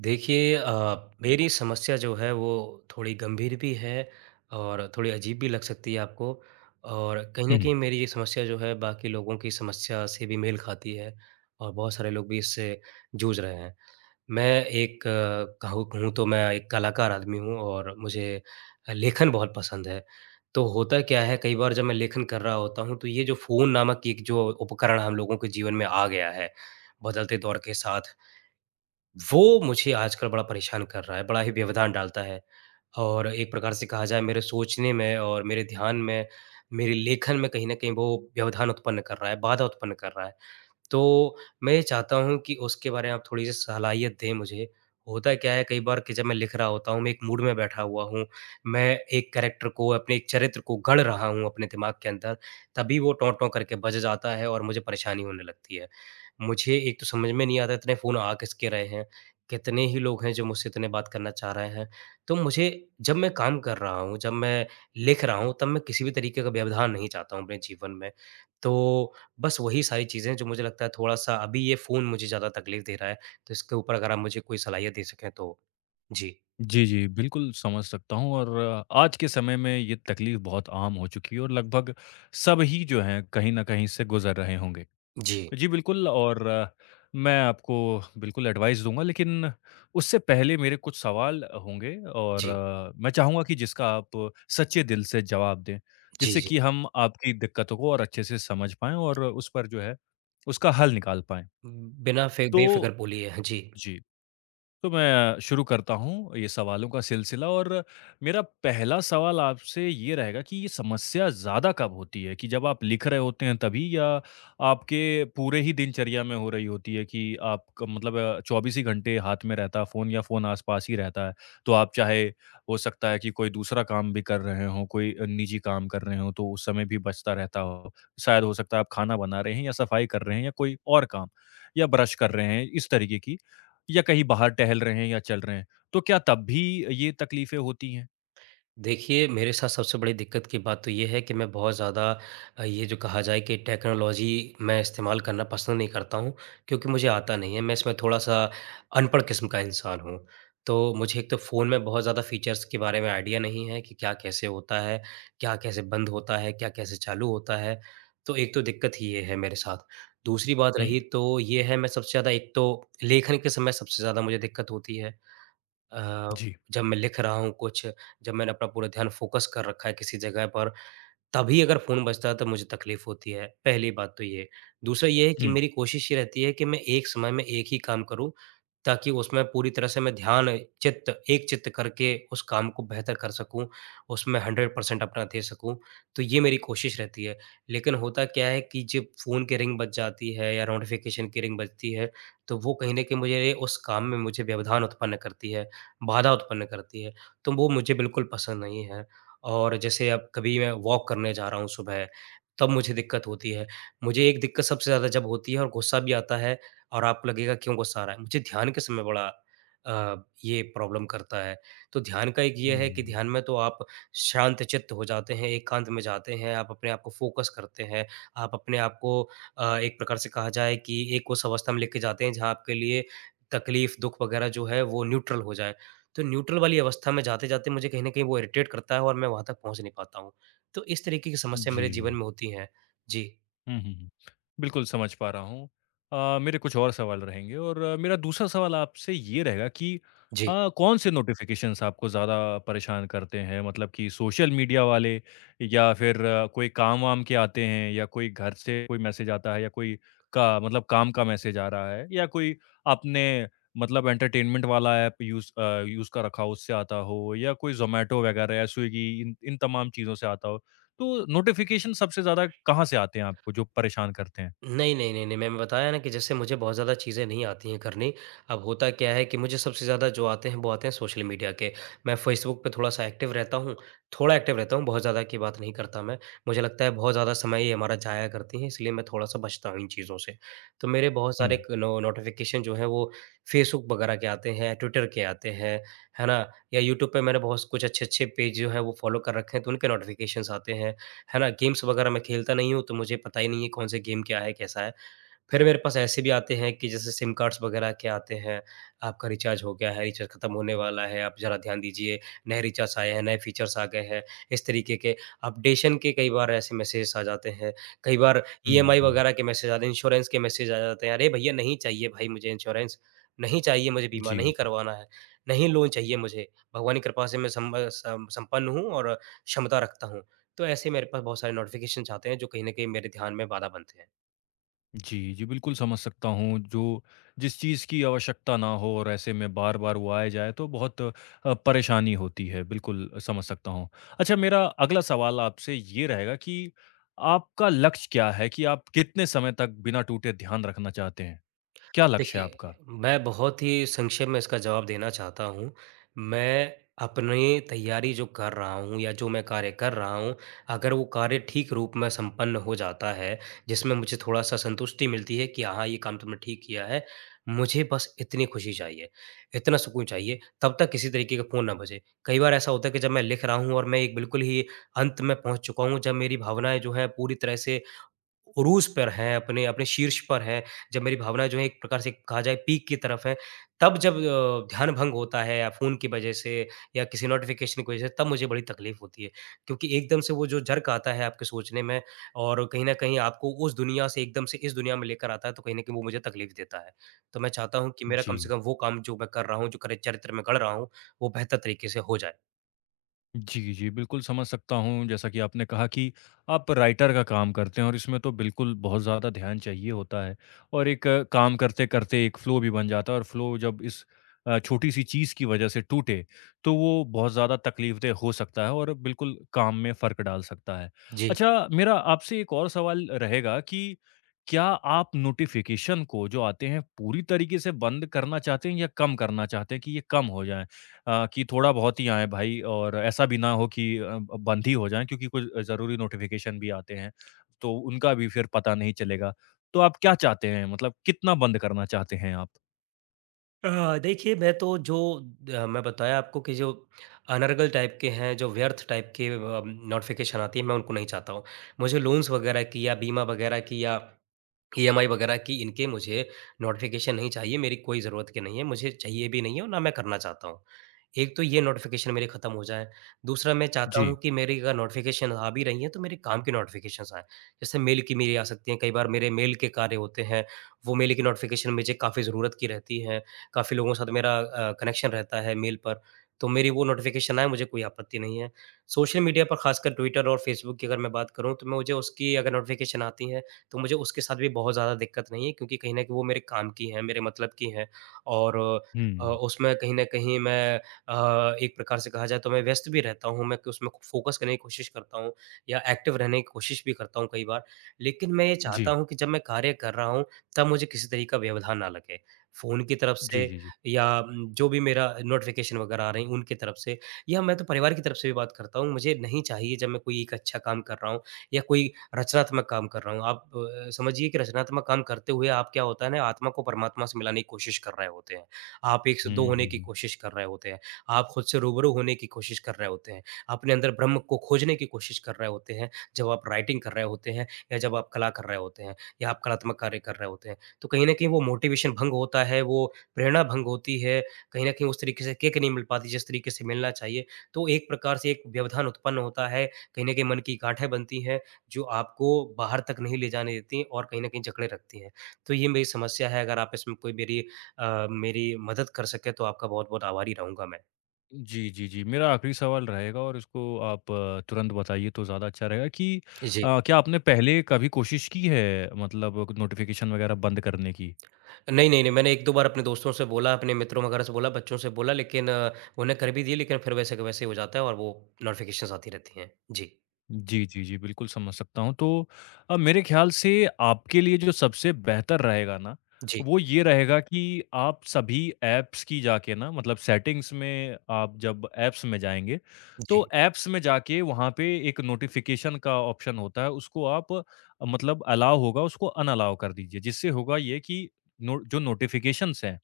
देखिए मेरी समस्या जो है वो थोड़ी गंभीर भी है और थोड़ी अजीब भी लग सकती है आपको और कहीं न हुँ। कहीं मेरी ये समस्या जो है बाकी लोगों की समस्या से भी मेल खाती है और बहुत सारे लोग भी इससे जूझ रहे हैं। मैं एक कहूँ कहूँ तो मैं एक कलाकार आदमी हूँ और मुझे लेखन बहुत पसंद है। तो होता क्या है कई बार जब मैं लेखन कर रहा होता हूँ तो ये जो फ़ोन नामक एक जो उपकरण हम लोगों के जीवन में आ गया है, बदलते दौर के साथ वो मुझे आजकल बड़ा परेशान कर रहा है, बड़ा ही व्यवधान डालता है और एक प्रकार से कहा जाए मेरे सोचने में और मेरे ध्यान में, मेरे लेखन में कहीं न कहीं वो व्यवधान उत्पन्न कर रहा है, बाधा उत्पन्न कर रहा है। तो मैं ये चाहता हूँ कि उसके बारे में आप थोड़ी-सी सलाहियत दें मुझे। होता क्या है कई बार कि जब मैं लिख रहा होता हूँ, मैं एक मूड में बैठा हुआ हूँ, मैं एक कैरेक्टर को, अपने एक चरित्र को गढ़ रहा हूँ अपने दिमाग के अंदर, तभी वो टौं टौं करके बज जाता है और मुझे परेशानी होने लगती है। मुझे एक तो समझ में नहीं आता इतने फ़ोन आ किसके रहे हैं, कितने ही लोग हैं जो मुझसे इतने बात करना चाह रहे हैं। तो मुझे जब मैं काम कर रहा हूँ, जब मैं लिख रहा हूँ, तब मैं किसी भी तरीके का व्यवधान नहीं चाहता हूँ अपने जीवन में। तो बस वही सारी चीज़ें जो मुझे लगता है थोड़ा-सा अभी ये फ़ोन मुझे ज़्यादा तकलीफ़ दे रहा है, तो इसके ऊपर अगर आप मुझे कोई सलाहियत दे सकें तो जी। जी, जी, बिल्कुल समझ सकता हूँ और आज के समय में ये तकलीफ़ बहुत आम हो चुकी है और लगभग सभी जो हैं कहीं न कहीं से गुज़र रहे होंगे। जी, जी, बिल्कुल और मैं आपको बिल्कुल एडवाइस दूँगा लेकिन उससे पहले मेरे कुछ सवाल होंगे और जी, मैं चाहूँगा कि जिसका आप सच्चे दिल से जवाब दें, जी, जिससे जी। कि हम आपकी दिक्कतों को और अच्छे से समझ पाएँ और उस पर जो है उसका हल निकाल पाएँ। बिना फ़ि बेफ़िक्र तो बोलिए। हाँ जी। जी। तो मैं शुरू करता हूँ ये सवालों का सिलसिला और मेरा पहला सवाल आपसे ये रहेगा कि ये समस्या ज़्यादा कब होती है? कि जब आप लिख रहे होते हैं तभी या आपके पूरे ही दिनचर्या में हो रही होती है कि आपका मतलब 24 ही घंटे हाथ में रहता है फ़ोन या फ़ोन आस-पास ही रहता है? तो आप चाहे हो सकता है कि कोई दूसरा काम भी कर रहे हों, कोई निजी काम कर रहे हों तो उस समय भी बचता रहता हो। शायद हो सकता है आप खाना बना रहे हैं या सफाई कर रहे हैं या कोई और काम या ब्रश कर रहे हैं, इस तरीके की या कहीं बाहर टहल रहे हैं या चल रहे हैं, तो क्या तब भी ये तकलीफ़ें होती हैं? देखिए, मेरे साथ सबसे बड़ी दिक्कत की बात तो ये है कि मैं बहुत ज़्यादा ये जो कहा जाए कि टेक्नोलॉजी मैं इस्तेमाल करना पसंद नहीं करता हूँ, क्योंकि मुझे आता नहीं है। मैं इसमें थोड़ा-सा अनपढ़ किस्म का इंसान हूँ। तो मुझे एक तो फ़ोन में बहुत ज़्यादा फ़ीचर्स के बारे में आइडिया नहीं है कि क्या कैसे होता है, क्या कैसे बंद होता है, क्या कैसे चालू होता है। तो एक तो दिक्कत ही ये है मेरे साथ। दूसरी बात हुँ, रही तो ये है मैं सबसे ज़्यादा एक तो लेखन के समय सबसे ज़्यादा मुझे दिक्कत होती है। अ, जी। जब मैं लिख रहा हूँ कुछ, जब मैंने अपना पूरा ध्यान फ़ोकस कर रखा है किसी जगह पर, तभी अगर फ़ोन बजता है, तब मुझे तकलीफ़ होती है, पहली बात तो ये। दूसरा ये है कि हुँ, मेरी कोशिश ये रहती है कि मैं एक समय में एक ही काम करूँ, ताकि उसमें पूरी तरह से मैं ध्यान चित्त एकचित्त करके उस काम को बेहतर कर सकूँ, उसमें 100% अपना दे सकूँ, तो ये मेरी कोशिश रहती है। लेकिन होता क्या है कि जब फ़ोन की रिंग बज जाती है या नोटिफ़िकेशन की रिंग बजती है, तो वो कहीं न कहीं मुझे उस काम में मुझे व्यवधान उत्पन्न करती है, बाधा उत्पन्न करती है, तो वो मुझे बिल्कुल पसंद नहीं है। और जैसे अब कभी मैं वॉक करने जा रहा हूँ सुबह, तब मुझे दिक्कत होती है। मुझे एक दिक्कत सबसे ज़्यादा जब होती है और गुस्सा भी आता है और आपको लगेगा क्यों गुस्सा आ रहा है, मुझे ध्यान के समय बड़ा अ, ये प्रॉब्लम करता है। तो ध्यान का एक ये है कि हुँ, ध्यान में तो आप शांतचित्त हो जाते हैं, एकांत में जाते हैं, आप अपने आप को फ़ोकस करते हैं, आप अपने आप को एक प्रकार से कहा जाए कि एक उस अवस्था में लेके जाते हैं जहाँ आपके लिए तकलीफ़, दुःख वगैरह जो है वो न्यूट्रल हो जाए। तो न्यूट्रल वाली अवस्था में जाते-जाते मुझे कहीं न कहीं वो इरिटेट करता है और मैं वहाँ तक पहुँच नहीं पाता हूँ। तो इस तरीके की समस्या मेरे जीवन जी। में होती हैं। जी। हुँ, हुँ, हुँ। बिल्कुल समझ पा रहा हूँ। मेरे कुछ और सवाल रहेंगे और मेरा दूसरा सवाल आपसे ये रहेगा कि जी। कौन-से नोटिफ़िकेशंस आपको ज़्यादा परेशान करते हैं? मतलब कि सोशल मीडिया वाले या फिर कोई काम-वाम के आते हैं या कोई घर से कोई मैसेज आता है या कोई का मतलब काम का मैसेज आ रहा है या कोई आपने मतलब एंटरटेनमेंट वाला ऐप यूज़ कर रखा हो उससे आता हो या कोई ज़ोमैटो वगैरह या स्विगी इन इन तमाम चीज़ों से आता हो। तो नोटिफ़िकेशन सबसे ज़्यादा कहाँ से आते हैं आपको जो परेशान करते हैं? नहीं, नहीं, नहीं, नहीं, मैंने बताया ना कि जैसे मुझे बहुत ज़्यादा चीज़ें नहीं आती हैं करनी। अब होता क्या है कि मुझे सबसे ज़्यादा जो आते हैं, वो आते हैं सोशल मीडिया के। मैं फ़ेसबुक पे थोड़ा-सा एक्टिव रहता हूँ, थोड़ा एक्टिव रहता हूँ, बहुत ज़्यादा की बात नहीं करता मैं। मुझे लगता है बहुत ज़्यादा समय ही हमारा जाया करती है, इसलिए मैं थोड़ा-सा बचता हूँ इन चीज़ों से। तो मेरे बहुत हुँ। सारे क नो नोटिफ़िकेशन जो हैं वो फ़ेसबुक वगैरह के आते हैं, ट्विटर के आते हैं, है ना? या यूट्यूब पे मैंने बहुत कुछ अच्छे-अच्छे पेज जो हैं वो फ़ॉलो कर रखे हैं, तो उनके नोटिफ़िकेशंस आते हैं। है ना? गेम्स वगैरह मैं खेलता नहीं हूँ, तो मुझे पता ही नहीं है कौन से गेम क्या है, कैसा है? फिर मेरे पास ऐसे भी आते हैं कि जैसे सिम कार्ड्स वगैरह के आते हैं, आपका रिचार्ज हो गया है, रिचार्ज खत्म होने वाला है, आप ज़रा ध्यान दीजिए, नए रिचार्ज आए हैं, नए फीचर्स आ गए हैं। इस तरीके के अपडेशन के कई बार ऐसे मैसेजेस आ जाते हैं, कई बार ईएमआई हुँ, वगैरह के मैसेज आते हैं, इंश्योरेंस के मैसेज आ जाते हैं, "अरे भैया नहीं चाहिए भाई मुझे इंश्योरेंस, नहीं चाहिए मुझे बीमा, जी, नहीं जी। करवाना है, नहीं लोन चाहिए मुझे, भगवान की कृपा से मैं सम संपन्न हूँ और क्षमता रखता हूँ।" तो ऐसे मेरे पास बहुत सारे नोटिफ़िकेशंस आते हैं जो कहीं न कहीं मेरे ध्यान में बाधा बनते हैं। जी, जी, बिल्कुल समझ सकता हूँ जो जिस चीज़ की आवश्यकता ना हो और ऐसे में बार-बार वो आए जाए तो बहुत परेशानी होती है, बिल्कुल समझ सकता हूँ। अच्छा मेरा अगला सवाल आपसे ये रहेगा कि आपका लक्ष्य क्या है कि आप कितने समय तक बिना टूटे ध्यान रखना चाहते हैं? क्या लक्ष्य है देखिए, आपका? मैं बहुत ही संक्षेप में इसका जवाब देना चाहता हूँ। मैं अपनी तैयारी जो कर रहा हूँ या जो मैं कार्य कर रहा हूँ, अगर वो कार्य ठीक रूप में संपन्न हो जाता है, जिसमें मुझे थोड़ा-सा संतुष्टि मिलती है कि हाँ, ये काम तुमने ठीक किया है। मुझे बस इतनी खुशी चाहिए, इतना सुकून चाहिए, तब तक किसी तरीके का फ़ोन ना बजे। कई बार ऐसा होता है कि जब मैं लिख रहा हूँ और मैं एक बिल्कुल ही अंत में पहुँच चुका हूँ, जब मेरी भावनाएँ जो हैं पूरी तरह से उरूज़ पर हैं, अपने अपने शीर्ष पर हैं, जब मेरी भावनाएँ जो हैं एक प्रकार से कहा जाए पीक की तरफ हैं, तब जब ध्यान भंग होता है या फ़ोन की वजह से या किसी नोटिफ़िकेशन की वजह से तब मुझे बड़ी तकलीफ़ होती है। क्योंकि एकदम से वो जो झर्क आता है आपके सोचने में और कहीं न कहीं आपको उस दुनिया से एकदम से इस दुनिया में लेकर आता है, तो कहीं न कहीं वो मुझे तकलीफ़ देता है। तो मैं चाहता हूँ कि मेरा कम से जी। कम वो काम जो मैं कर रहा हूँ, जो करे चरित्र में गढ़ रहा हूँ, वो बेहतर तरीके से हो जाए। जी, जी, बिल्कुल समझ सकता हूँ। जैसा कि आपने कहा कि आप राइटर का काम करते हैं और इसमें तो बिल्कुल बहुत ज़्यादा ध्यान चाहिए होता है और एक काम करते-करते एक फ़्लो भी बन जाता है और फ़्लो जब इस छोटी-सी चीज़ की वजह से टूटे, तो वो बहुत ज़्यादा तकलीफ़देह हो सकता है और बिल्कुल काम में फ़र्क डाल सकता है। जी। अच्छा, मेरा आपसे एक और सवाल रहेगा कि क्या आप नोटिफ़िकेशन को जो आते हैं पूरी तरीके से बंद करना चाहते हैं या कम करना चाहते हैं कि ये कम हो जाएँ? कि थोड़ा बहुत ही आए भाई और ऐसा भी ना हो कि अ, ब बंद ही हो जाएँ क्योंकि कुछ ज़रूरी नोटिफ़िकेशन भी आते हैं, तो उनका भी फिर पता नहीं चलेगा। तो आप क्या चाहते हैं? मतलब कितना बंद करना चाहते हैं आप? देखिए मैं तो मैं बताया आपको कि जो अनर्गल टाइप के हैं, जो व्यर्थ टाइप के नोटिफ़िकेशन आती है मैं उनको नहीं चाहता हूँ। मुझे लोन्स वग़ैरह की या बीमा वग़ैरह की या ईएमआई वगैरह की इनके मुझे नोटिफ़िकेशन नहीं चाहिए, मेरी कोई ज़रूरत के नहीं है, मुझे चाहिए भी नहीं है और ना मैं करना चाहता हूँ। एक तो ये नोटिफ़िकेशन मेरे खत्म हो जाएँ, दूसरा मैं चाहता जी। हूँ कि मेरी अगर नोटिफ़िकेशन आ भी रही हैं, तो मेरे काम की नोटिफ़िकेशंस आएँ। जैसे मेल की मेरी आ सकती हैं, कई बार मेरे मेल के कार्य होते हैं, वो मेल की नोटिफ़िकेशन मुझे काफ़ी ज़रूरत की रहती है, काफ़ी लोगों के साथ मेरा कनेक्शन रहता है मेल पर, तो मेरी वो नोटिफ़िकेशन आए, मुझे कोई आपत्ति नहीं है। सोशल मीडिया पर खासकर ट्विटर और फ़ेसबुक की अगर मैं बात करूँ, तो मुझे उसकी अगर नोटिफ़िकेशन आती है, तो मुझे उसके साथ भी बहुत ज़्यादा दिक्कत नहीं है क्योंकि कहीं न कहीं वो मेरे काम की हैं, मेरे मतलब की हैं और हुँ। उसमें कहीं न कहीं मैं एक प्रकार से कहा जाए तो मैं व्यस्त भी रहता हूँ, मैं उसमें फ़ोकस करने की कोशिश करता हूँ या एक्टिव रहने की कोशिश भी करता हूँ कई बार। लेकिन मैं ये चाहता जी। हूँ कि जब मैं कार्य कर रहा हूँ, तब मुझे किसी तरह का व्यवधान ना लगे। फ़ोन की तरफ से जी, जी, जी। या जो भी मेरा नोटिफ़िकेशन वगैरह आ रही हैं, उनकी तरफ से या मैं तो परिवार की तरफ से भी बात करता हूँ। मुझे नहीं चाहिए जब मैं कोई एक अच्छा काम कर रहा हूँ या कोई रचनात्मक काम कर रहा हूँ। आप समझिए कि रचनात्मक काम करते हुए आप क्या होता है ना आत्मा को परमात्मा से मिलाने की कोशिश कर रहे होते हैं। आप एक से दो हुँ, होने हुँ, की हुँ। कोशिश कर रहे होते हैं। आप खुद से रूबरू होने की कोशिश कर रहे होते हैं। अपने अंदर ब्रह्म को खोजने की कोशिश कर रहे होते हैं, जब आप राइटिंग कर रहे होते हैं या जब आप कला कर रहे होते हैं या आप कलात्मक कार्य कर रहे होते हैं। तो कहीं न कहीं वो मोटिवेशन भंग होता है, वो प्रेरणा भंग होती है, कहीं न कहीं उस तरीके से किक नहीं मिल पाती जिस तरीके से मिलना चाहिए। तो एक प्रकार से एक व्यवधान उत्पन्न होता है, कहीं न कहीं मन की गाँठें बनती हैं जो आपको बाहर तक नहीं ले जाने देती हैं और कहीं न कहीं जकड़े रखती हैं। तो ये मेरी समस्या है, अगर आप इसमें कोई मेरी मदद कर सकें तो आपका बहुत-बहुत आभारी रहूँगा मैं। जी, जी, जी। मेरा आखिरी सवाल रहेगा और इसको आप तुरंत बताइए तो ज़्यादा अच्छा रहेगा कि जी। क्या आपने पहले कभी कोशिश की है मतलब नोटिफ़िकेशन वगैरह बंद करने की? नहीं, नहीं, नहीं, मैंने 1-2 बार अपने दोस्तों से बोला, अपने मित्रों वगैरह से बोला, बच्चों से बोला लेकिन उन्हें कर भी दिए लेकिन फिर वैसे का वैसे ही हो जाता है और वो नोटिफ़िकेशंस आती रहती हैं। जी। जी, जी, जी, बिल्कुल समझ सकता हूँ। तो मेरे ख़्याल से आपके लिए जो सबसे बेहतर रहेगा ना, जी। वो ये रहेगा कि आप सभी ऐप्स की जाके ना मतलब सेटिंग्स में आप जब ऐप्स में जाएँगे, तो जी। ऐप्स में जाके वहाँ पे एक नोटिफ़िकेशन का ऑप्शन होता है, उसको आप मतलब अलाउ होगा, उसको अनअलाउ कर दीजिए। जिससे होगा ये कि नो जो नोटिफ़िकेशंस हैं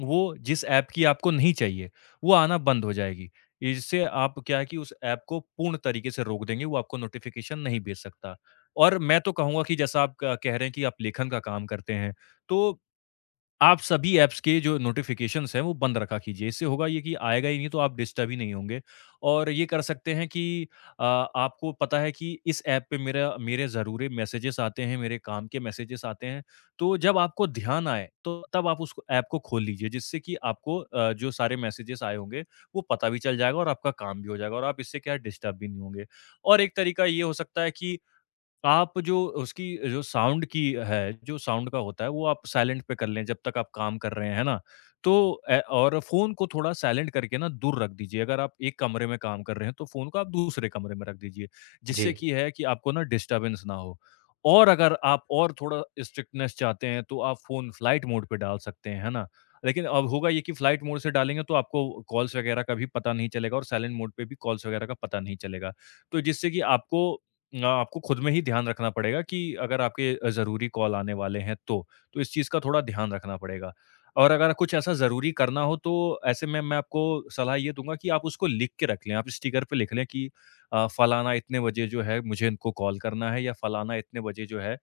वो जिस ऐप की आपको नहीं चाहिए, वो आना बंद हो जाएगी। इससे आप क्या है कि उस ऐप को पूर्ण तरीके से रोक देंगे, वो आपको नोटिफ़िकेशन नहीं भेज सकता। और मैं तो कहूँगा कि जैसा आप क कह रहे हैं कि आप लेखन का काम करते हैं, तो आप सभी ऐप्स के जो नोटिफिकेशंस हैं वो बंद रखा कीजिए। इससे होगा ये कि आएगा ही नहीं तो आप डिस्टर्ब ही नहीं होंगे और ये कर सकते हैं कि आपको पता है कि इस ऐप पे मेरा मेरे ज़रूरी मैसेजेस आते हैं, मेरे काम के मैसेजेस आते हैं। तो जब आपको ध्यान आए तो तब आप उस ऐप को खोल लीजिए जिससे कि आपको जो सारे मैसेजेस आए होंगे वो पता भी चल जाएगा और आपका काम भी हो जाएगा और आप इससे क्या है डिस्टर्ब भी नहीं होंगे। और एक तरीका ये हो सकता है कि आप जो उसकी जो साउंड का होता है, वो आप साइलेंट पे कर लें जब तक आप काम कर रहे हैं, है ना? तो ए और फ़ोन को थोड़ा साइलेंट करके ना दूर रख दीजिए। अगर आप एक कमरे में काम कर रहे हैं, तो फ़ोन को आप दूसरे कमरे में रख दीजिए, जी। जिससे कि है कि आपको ना डिस्टर्बेंस ना हो। और अगर आप और थोड़ा स्ट्रिक्टनेस चाहते हैं, तो आप फ़ोन फ्लाइट मोड पे डाल सकते हैं, है ना? लेकिन अब होगा ये कि फ्लाइट मोड से डालेंगे तो आपको कॉल्स वगैरह का भी पता नहीं चलेगा और साइलेंट मोड पे भी कॉल्स वगैरह का पता नहीं चलेगा। तो जिससे कि आपको खुद में ही ध्यान रखना पड़ेगा कि अगर आपके ज़रूरी कॉल आने वाले हैं तो इस चीज़ का थोड़ा ध्यान रखना पड़ेगा। और अगर कुछ ऐसा ज़रूरी करना हो तो ऐसे में मैं आपको सलाह ये दूँगा कि आप उसको लिख के रख लें, आप स्टिकर पे लिख लें कि फलाना इतने बजे जो है मुझे इनको कॉल करना है या फलाना इतने बजे जो है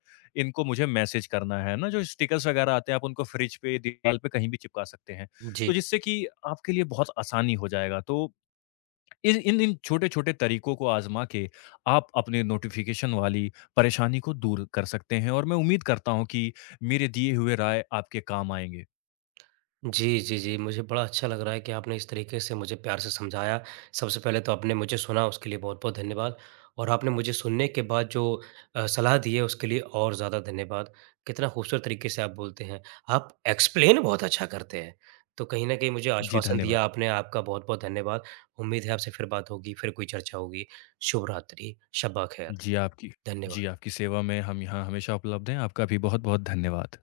इनको मुझे मैसेज करना है ना? जो स्टिकर्स वगैरह आते हैं आप उनको फ्रिज पे, दीवार पे कहीं भी चिपका सकते हैं। तो जी। जिससे कि आपके लिए बहुत आसानी हो जाएगा। तो इन इन इन छोटे-छोटे तरीकों को आज़मा के आप अपने नोटिफ़िकेशन वाली परेशानी को दूर कर सकते हैं और मैं उम्मीद करता हूँ कि मेरे दिए हुए राय आपके काम आएँगे। जी, जी, जी। मुझे बड़ा अच्छा लग रहा है कि आपने इस तरीके से मुझे प्यार से समझाया। सबसे पहले तो आपने मुझे सुना उसके लिए बहुत-बहुत धन्यवाद और आपने मुझे सुनने के बाद जो सलाह दी है उसके लिए और ज़्यादा धन्यवाद। कितना खूबसूरत तरीके से आप बोलते हैं। आप एक्सप्लेन बहुत अच्छा करते हैं। तो कहीं न कहीं मुझे जी, आश्वासन धन्यवाद। दिया आपने, आपका बहुत-बहुत धन्यवाद। उम्मीद है आपसे फिर बात होगी, फिर कोई चर्चा होगी। शुभ रात्रि, शब्बा खैर। जी, आपकी जी, धन्यवाद। आपकी सेवा में हम यहाँ हमेशा उपलब्ध हैं। आपका भी बहुत-बहुत धन्यवाद।